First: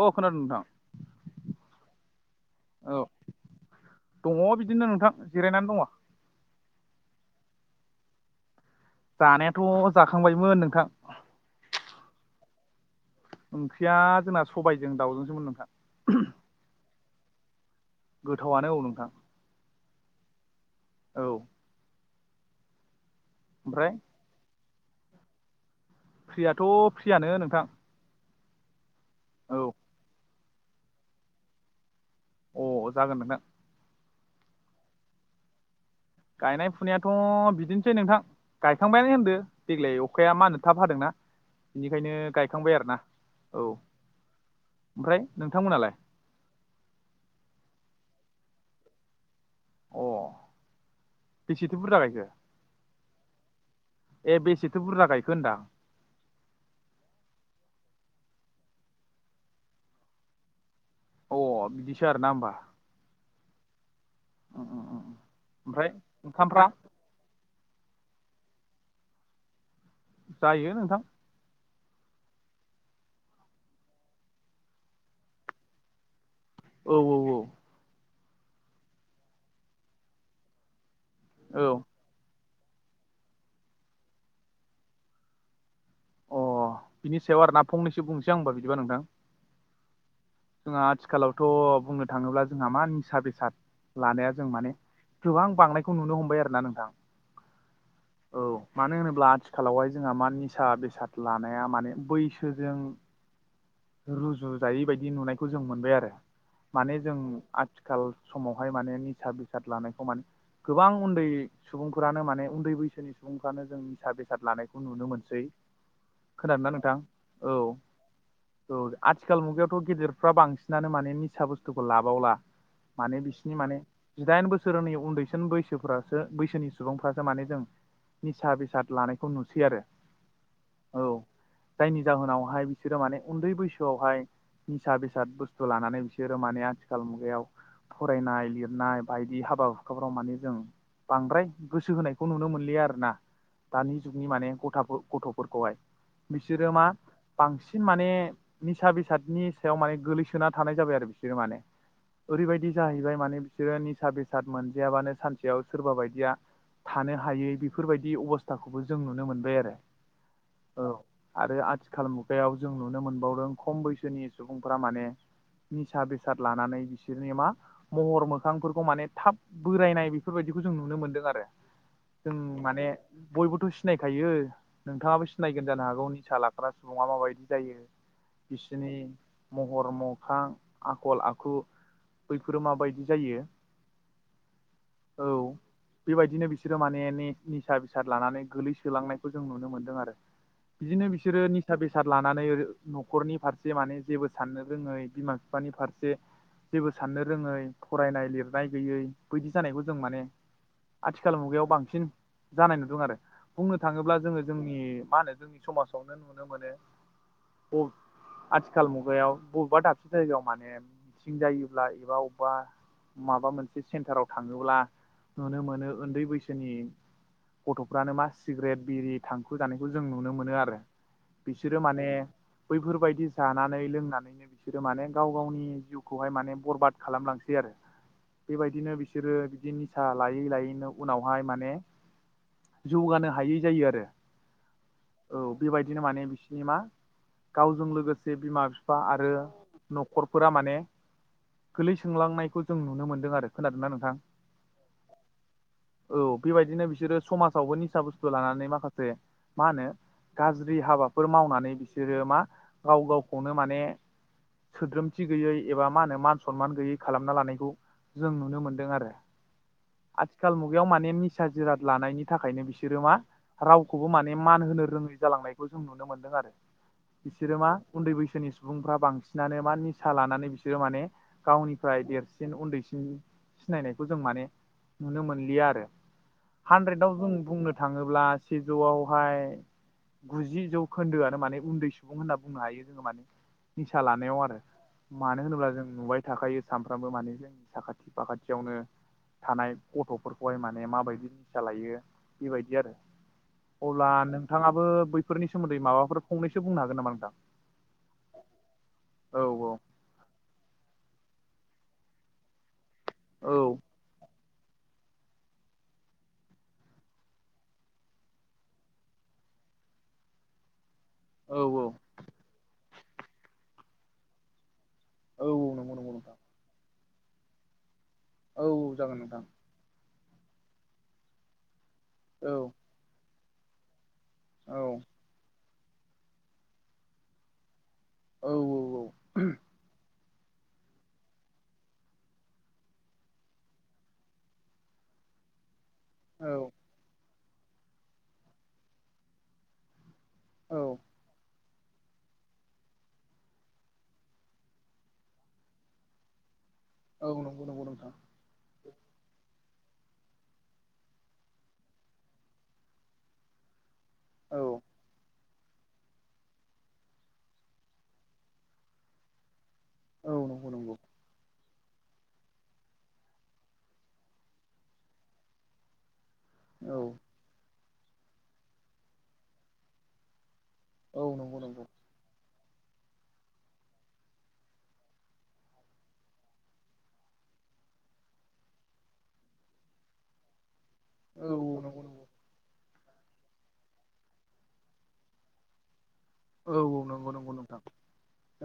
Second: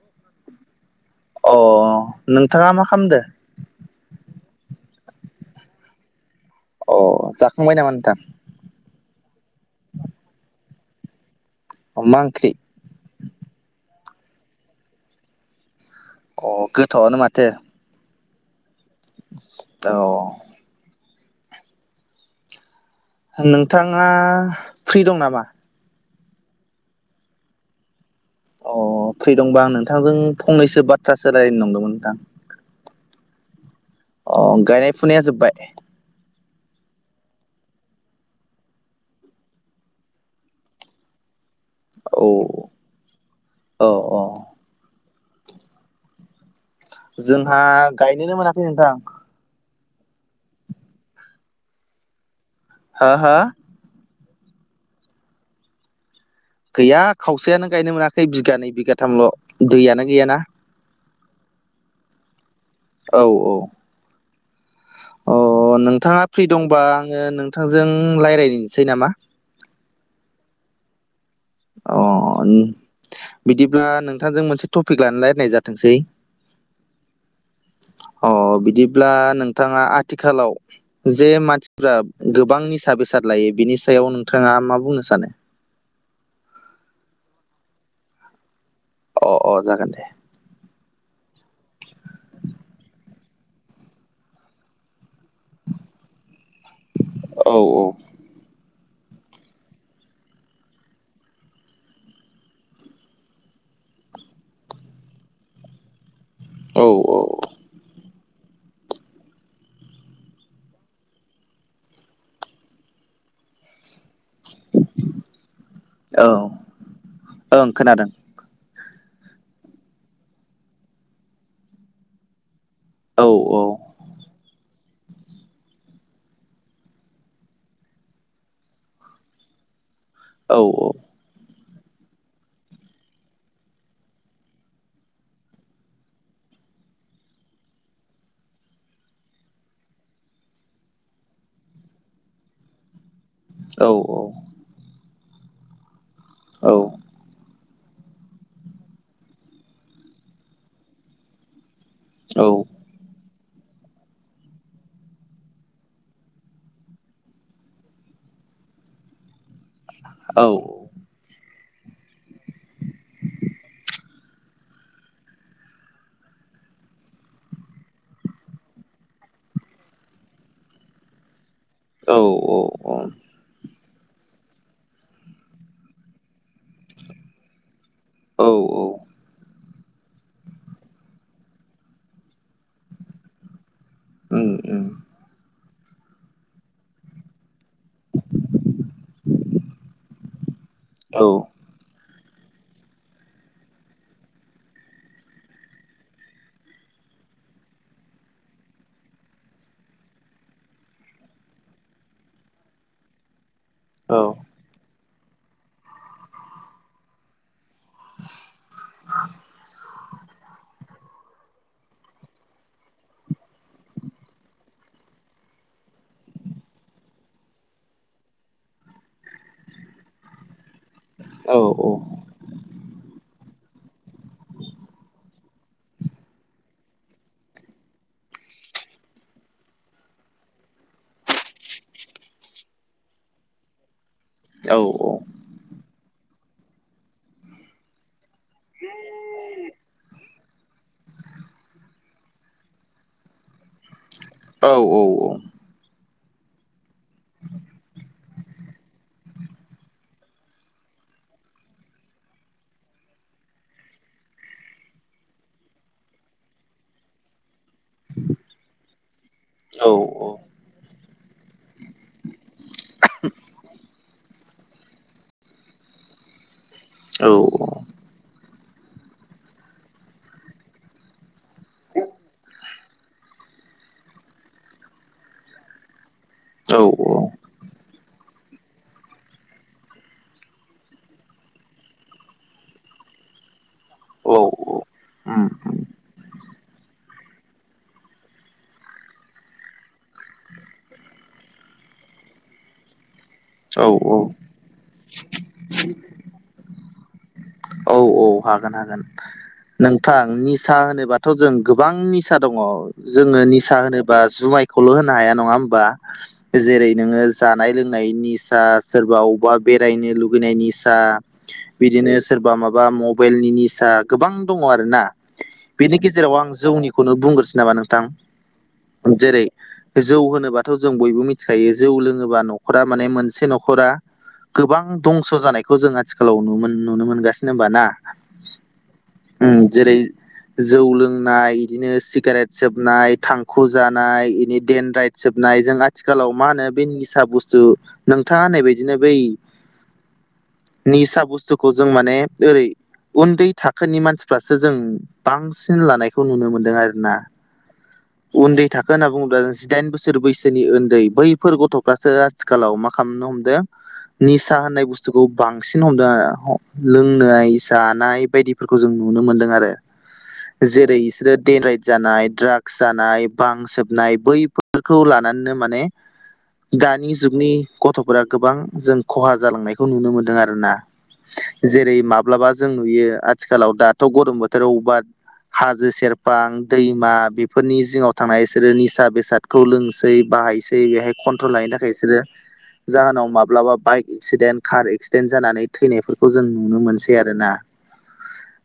औ खोनादों नोंथां अ नोंथाङा मा औ। खालामदो दङ बिदिनो नोंथां जिरायनानै दङ। अ जाखांबाय नामा नोंथां? जानायाथ' जाखांबायमोन नोंथां। मा ओंख्रि? ओंख्रिया जोंना सबायजों दाउजोंसोमोन नोंथां। अ गोथावआनो माथो। गोथावआनो औ नोंथां। औ औ ओमफ्राय नोंथाङा फ्रि दं नामा? फ्रियाथ' फ्रियानो नोंथां। अ फ्रि औ दंबा आं नोंथांजों फंनैसो बाथ्रा सोलायनो नंदोंमोन नोंथां। अ जागोन नोंथां। अ गायनाय फुनाया जोबबाय? गायनाय फुनायाथ' बिदिनोसै नोंथां गायखांबायानो होनदो देग्लाय अखाया मा होनो थाब हादोंना। बिनिखायनो औ गायखांबाय आरोना औ ओमफ्राय नोंथांमोनालाय? जोंहा गायनोनो मोनाखै नोंथां। अ बेसेथो बुरजा गायखो? हो हो? ए बेसेथो बुरजा गायखो होनदां। गैया खावसेयानो गायनो मोनाखै बिगानै बिगाथामल' दैयानो गैयाना। अ बिदिसो आरो ना होनबा। औ औ अ अ अ अ नोंथाङा फ्रि दंबा आङो नोंथांजों रायज्लायनोसै नामा? जायो नोंथां। अ बिदिब्ला नोंथांजों मोनसे टपिक लानानै रायलायनाय जाथोंसै औ औ औ अ बिदिब्ला नोंथाङा आथिखालाव जे औ मानसिफ्रा गोबां निसा बेसाद लायो बिनि सायाव नोंथाङा मा बुंनो सानो? अ बिनि सायाव आर ना फंनैसो बुंस आंब बिबा नोंथां। अ अ जागोन दे जोंहा आथिखालावथ' बुंनो थाङोब्ला जोंहा मा निसा बेसाद लानाया जों माने गोबां बांनायखौ नुनो हमबाय आरोना नोंथां। औ मानो होनोब्ला आथिखालावहाय जोंहा मा निसा बेसाद लानाया माने बैसोजों रुजुजायै बायदि नुनायखौ जों मोनबाय आरो औ माने जों आथिखाल समावहाय माने निसा बेसाद लानायखौ माने गोबां उन्दै सुबुंफ्रानो माने उन्दै बैसोनि सुबुंफ्रानो जों निसा बेसाद लानायखौ नुनो मोनसै औ खोनादों ना नोंथां औ। ओं खोनादों औ आथिखाल मुगायावथ' गेदेरफ्रा बांसिनानो माने निसा बुस्थुखौ लाबावला माने औ बिसिनि माने जिदाइन बोसोरनि उन्दैसिन बैसोफ्रासो बैसोनि सुबुंफ्रासो माने जों निसा बेसाद लानायखौ नुसै आरो। औ औ। औ जायनि जाहोनावहाय बिसोरो माने उन्दै बैसोआवहाय निसा बेसाद बुस्थु लानानै बिसोरो माने आथिखाल मुगायाव फरायनाय लिरनाय बायदि हाबा हुखाफ्राव माने जों बांद्राय गोसो होनायखौ नुनो मोनलिया आरो ना औ दानि जुगनि माने गथ गथ'फोरखौहाय औ बिसोरो मा बांसिन माने माने निसा बेसादनि सायाव माने गोलैसोना थानाय जाबाय आरो बिसोरो माने ओरैबायदि जाहैबाय माने बिसोरो निसा बेसाद मोनजायाबानो सानसेयाव सोरबा बायदिया थानो हायै बेफोरबायदि अबस्थाखौबो जों नुनो मोनबाय आरो औ औ आरो आथिखाल मुगायाव जों नुनो मोनबावदों खम बैसोनि सुबुंफोरा माने निसा बेसाद लानानै बिसोरनि मा महर मोखांफोरखौ माने थाब बोरायनाय बेफोरबायदिखौ जों नुनो मोन्दों आरो औ जों माने बयबोथ' सिनायखायो नोंथाङाबो सिनायगोन जानो हागौ निसा लाग्रा सुबुङा माबायदि जायो। औ बिसिनि महर मोखां आखल आखु बैफोरो माबायदि जायो। औ औ बेबायदिनो बिसोरो माने निसा बेसाद लानानै गोलैसोलांनायखौ जों नुनो मोन्दों आरो बिदिनो औ बिसोरो निसा बेसाद लानानै न'खरनि फारसे माने जेबो साननो रोङै बिमा बिफानि फारसे जेबो साननो रोङै फरायनाय लिरनाय गैयै बायदि जानायखौ जों माने आथिखाल मुगायाव बांसिन जानाय नुदों आरो। बुंनो थाङोब्ला औ जोङो जोंनि मा होनो जोंनि समाजावनो नुनो मोनो। आथिखाल मुगायाव बबेबा दाबसे जायगायाव माने सिं जायोब्ला एबा अबेबा माबा मोनसे सेन्टाराव थाङोब्ला नुनो मोनो उन्दै बैसोनि गथ'फ्रानो मा सिगारेट बिरि थांखु जानायखौ जों नुनो मोनो आरो औ बिसोरो माने बैफोरबायदि जानानै लोंनानैनो बिसोरो माने गाव गावनि जिउखौहाय माने बरबाद खालामलांसै आरो बेबायदिनो बिसोरो बिदि निसा लायै लायैनो उनावहाय माने जौगानो हायै जायो आरो। औ औ औ बेबायदिनो माने बिसिनि मा गावजों लोगोसे जे बिमा बिफा आरो न'खर फोरा माने गोलै सोंलांनायखौ जों नुनो मोनदों आरो खोनादों नना नोंथां औ औ औ औ बेबायदिनो बिसोरो समाजावबो निसा बुस्थु लानानै माखासे मा होनो गाज्रि हाबाफोर मावनानै बिसोरो मा गाव गावखौनो माने सोद्रोमथि गैयै एबा मा होनो मान सनमान गैयै खालामना लानायखौ जों नुनो मोनदों आरो औ औ आथिखाल मुगायाव माने निसा जिराद लानायनि थाखायनो बिसोरो मा राव खौबो माने मान होनो रोङै जालांनायखौ जों नुनो मोनदों आरो औ बिसोरो मा उन्दै बैसोनि सुबुंफ्रा बांसिनानो मा निसा लानानै बिसोरो माने गावनिफ्राय देरसिन उन्दैसिन सिनायनायखौ जों माने नुनो मोनलिया आरो हानद्रेदआव जों बुंनो थाङोब्ला सिजौआवहाय गुजि जौ खोन्दोआनो माने उन्दै सुबुं होनना बुंनो हायो जोङो माने निसा औ लानायाव आरो उम मानो उम होनोब्ला जों नुबाय थाखायो सानफ्रामबो माने जोंनि साखाथि फाखाथियावनो थानाय गथ'फोरखौहाय माने माबायदि निसा लायो बेबायदि आरो औ अब्ला नोंथाङाबो बै फोरनि सोमोन्दै माबाफोर फंनैसो बुंनो हागोन नामा नोंथां? औ औ औ थां निसा होनोबाथ' जों गोबां निसा दङ जोङो औ निसा होनोबा जुमाय ल' होनो हाया नङा होनबा जेरै नोङो जानाय लोंनायनि सोरबा अबबा बेरायनो लुगैनायनि निसा औ बिदिनो सोरबा माबा मबाइलनि निसा गोबां दङ आरोना। औ औ नंगौ बेनि नंगौ गेजेराव नोंथां आं जौनिखौनो बुंग्रोसो नामा नोंथां! औ औ जागोन नोंथां जेरै- जौ होनोबाथ' जों बयबो मिथिखायो जौ लोङोबा औ न'खरा माने मोनसे न'खरा औ गोबां दंस' जानायखौ जों आथिखालाव नुनो मोनगासिनो होनोमबा ना औ उम जेरै जौ लोंनाय बिदिनो सिगारेट सोबनाय थांखु जानाय बिदि देनद्राय सोबनायजों आथिखालाव औ मा होनो बे निसा बुस्थु नोंथाङा होननाय बदिनो बै औ निसा बुस्तुखौ जों माने ओरै उन्दै थाखोनि मानसिफ्रासो जों बांसिन लानायखौ नुनो मोनदों आरो औ नंगौ नंगौ नोंथां उन्दै थाखो होनना बुङोब्ला जिदाइन बोसोर बैसोनि उन्दै बैफोर गथ'फ्रासो आथिखालाव मा खालामनो हमदों निसा औ होननाय बुस्थुखौ बांसिन हमदों लोंनाय जानाय बायदिफोरखौ जों नुनो मोनदों आरो औ नंगौ नंगौ जेरै- बिसोरो देनद्राइद जानाय द्रागस जानाय बां सोबनाय बैफोरखौ लानानैनो माने औ दानि जुगनि गथ'फोरा गोबां जों खहा जालांनायखौ नुनो मोनदों आरो ना औ नंगौ नंगौ जेरै-माब्लाबा जों नुयो आथिखालाव दाथ' गरम बोथोराव अबेबा हाजो सेरफां दैमा बेफोरनि जिङाव थांनाय बिसोरो निसा बेसाद खौ लोंसै बाहायसै बेहाय औ कन्ट्रल औ लायनो थाखाय नंगौ बिसोरो नंगौ जाहोनाव माब्लाबा बाइक एक्सिडेन्ट कार एक्सिडेन्ट जानानै थैनायफोरखौ जों औ नुनो मोनसै नंगौ आरोना नंगौ नोंथां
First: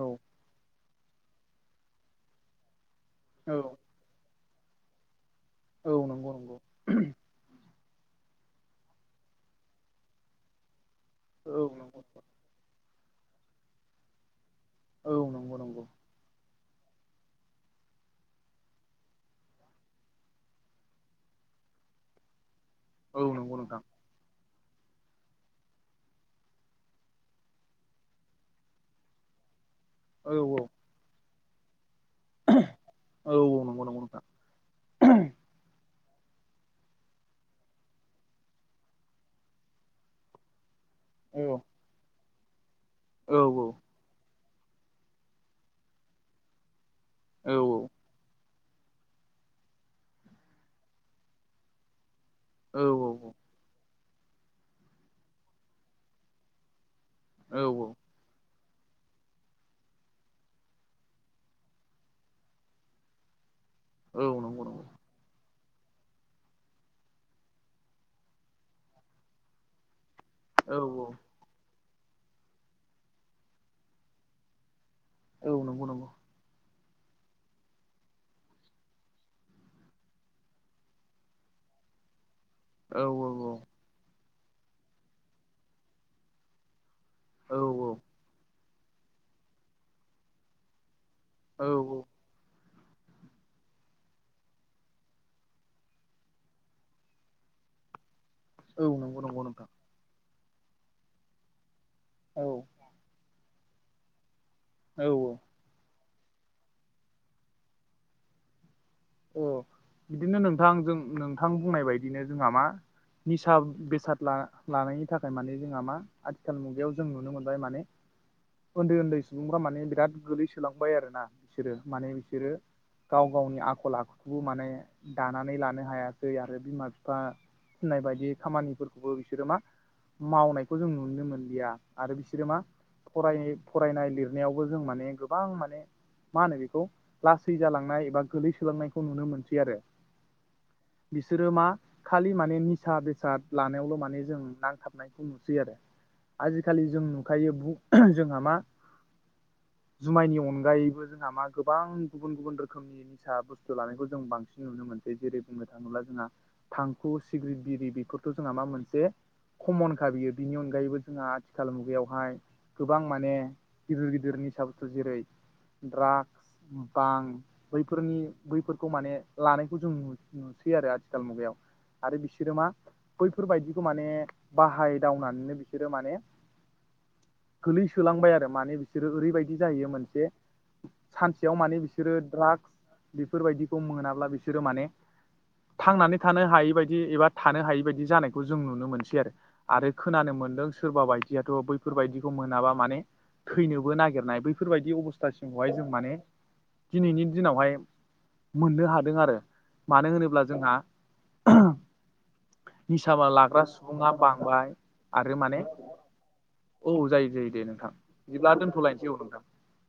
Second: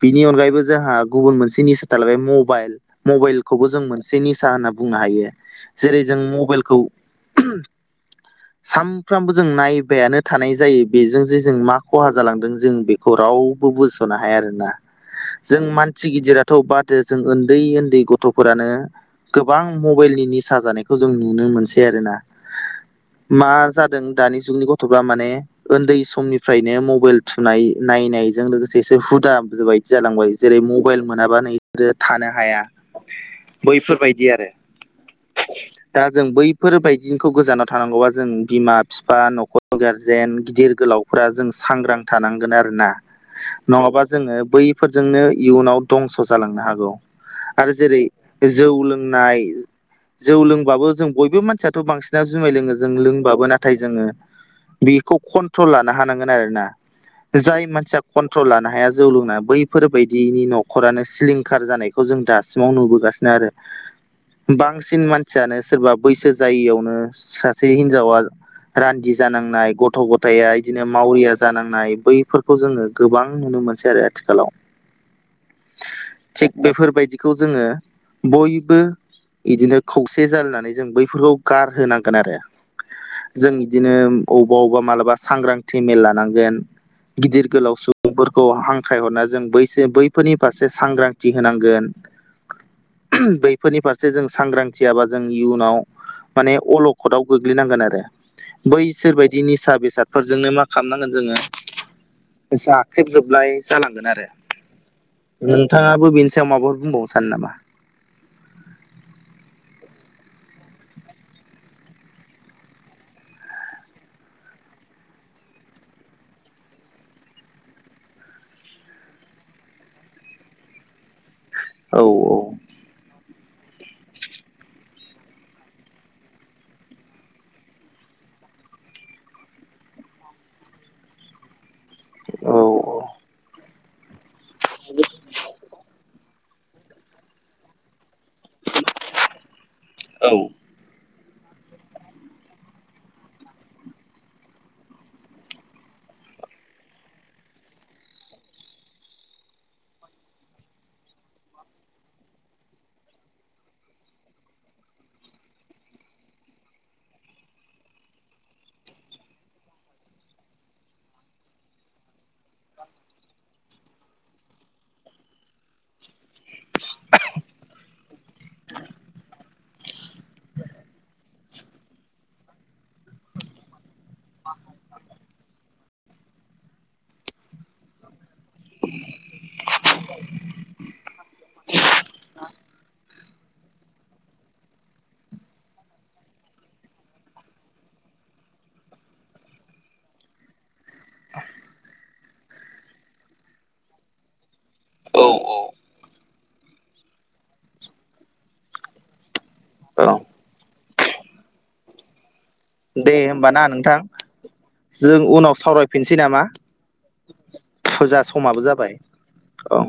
औ बिनि अनगायैबो जोंहा गुबुन मोनसे निसा थालायबाय मबाइल औ मबाइलखौबो जों मोनसे निसा होनना बुंनो हायो औ जेरै- जों नंगौ नंगौ मबाइलखौ साम फ्रामबो जों नायबायानो थानाय जायो बेजों जे जों औ मा नंगौ खहा जालांदों जों बेखौ रावबो बुजिस'नो हाया आरोना। औ नंगौ जों नंगौ मान सि गिदिराथ' बादहो जों उन्दै उन्दै गथ'फोरानो गोबां मबाइलनि निसा जानायखौ जों नुनो मोनसै आरोना औ मा नंगौ नोंथां जादों जों दानि जुगनि गथ'फ्रा माने उन्दै समनिफ्रायनो मबाइल थुनाय नायनायजों लोगोसे एसे हुदा बाय जालांबाय औ जेरै मबाइल मोनाबा नोंसोरो थानो हाया औ नंगौ नंगौ नोंथां बैफोरबायदि आरो दा जों बैफोरबायदिखौ गोजानाव थानांगौबा जों बिमा बि बिफा नखर गारजेन गिदिर गोलावफ औ जों सांग्रां थानांगोन आरो ना। औ नङाबा जोङो बैफोरजोंनो इयुनाव दंस' जालांनो हागौ। औ आरो औ जेरै जौ लोंनाय जौ लोंबाबो जों बयबो मानसियाथ' बांसिन जुमाय लोङ औ जों नंगौ लोंबाबोना नाथाय जोङो बेखौ कन्ट्रल लानो हांगोन आरोना। जाय नंगौ मानसिया औ कन्ट्रल लानो हाया जौ लोंना बैफोरबायायदिनि न'खरानो सिलिंखार जानायखौ जों दासिमाव नुबोगासिनो आरो औ औ नंगौ नंगौ बांसिन मानसियानो सोरबा बैसो जायियावनो सासे हिनजावा रान्दि जानांनाय गथ' गथाया औ बिदिनो मावरिया जानांनाय बैफोरखौ जोङो गोबां नुनो मोनसै आरो आथिखालाव औ नंगौ नंगौ। थिग बेफोरबायदिखौ जोङो बयबो बिदिनो खौसे जालायनानै जों बैफोरखौ गारहोनांगोन आरो जों बिदिनो अबा अबेबा मालाबा सांग्रांथि मेल लानांगोन गिदिर गोलाव सुबुंफोरखौ हांख्रायहरना जों बैसो बैफोरनि फारसे सांग्रां थि होनांगोन औ बैफोरनि फारसे जों सांग्रांथियाबा जों इयुनाव माने अलखदाव गोग्लैनांगोन आरो औ बैसोर नंगौ बायदि नोंथां निसा बेसादफोरजोंनो मा खालामनांगोन औ जोङो जा ख्रेबजोबलाय जालांगोन आरो औ औ। नोंथाङाबो बेनि सायाव माबाफोर बुंबावनो सानो नामा? अ बिदिनो नोंथां जों नोंथां बुंनाय बायदिनो जोंहा मा निसा बेसाद ला लानायनि थाखाय माने जोंहा मा आथिखाल मुगायाव जों नुनो मोनबाय माने उन्दै उन्दै सुबुंफ्रा माने बिराद गोगलैसोलांबाय आरो ना। बिसोरो औ माने बिसोरो गाव गावनि आख खलाखौबो माने दानानै लानो हायासै आरो बिमा बिफा थिनाय बायदि खामानिफोरखौबो बिसोरो मा मावनायखौ जों नुनो मोनलिया। आरो बिसोरो मा औ फराय फरायनाय लिरनायावबो जों माने गोबां माने मा होनो बेखौ लासै जालांनाय एबा गोलै सोलोंनायखौ नुनो मोनसै आरो औ बिसोरो मा खालि माने निसा बेसाद लानायावल' माने जों नांथाबनायखौ नुसै आरो। आजिखालि जों नुखायो जोंहा मा जुमायनि अनगायैबो जोंहा मा गोबां गुबुन गुबुन रोखोमनि सा बुस्थु लानायखौ जों बांसिन नुनो मोनसै जेरै बुंनो थाङोब्ला जोंहा थांखु सिग्रिट बिरि बेफोरथ' जोंहा मा मोनसे खमनखा बियो बिनि अनगायैबो जोंहा आथिखाल मुगायावहाय गोबां माने गिदिर गिदिर निसा बुस्थु जेरै ड्राग बां फोरनि बैफोरखौ माने लानायखौ जों नुसै आरो आथिखाल मुगायाव। आरो बिसोरो मा बैफोरबायदिखौ माने बाहायदावनानैनो बिसोरो माने गोलैसोलांबाय आरो माने बिसोरो ओरैबायदि जाहैयो मोनसे सानसेयाव माने बिसोरो द्राग्स बेफोरबायदिखौ मोनाब्ला बिसोरो माने थांनानै थानो हायै बायदि एबा थानो हायै बायदि जानायखौ जों नुनो मोनसै आरो। आरो खोनानो मोनदों सोरबा बायदियाथ' बैफोरबायदिखौ मोनाबा माने थैनोबो नागिरनाय बैफोरबायदि औ अबस्थासिमखौहाय जों माने दिनैनि दिनावहाय मोननो हादों आरो मानो औ होनोब्ला जोंहा दे निसाबा लाग्रा होमबाना नोंथां सुबुङा बांबाय जों आरो उनाव माने सावरायफिनसै नामा औ जायो जायो दे नोंथां फुजा बिदिब्ला समाबो जाबाय दोनथ'लायनोसै औ नोंथां। औ।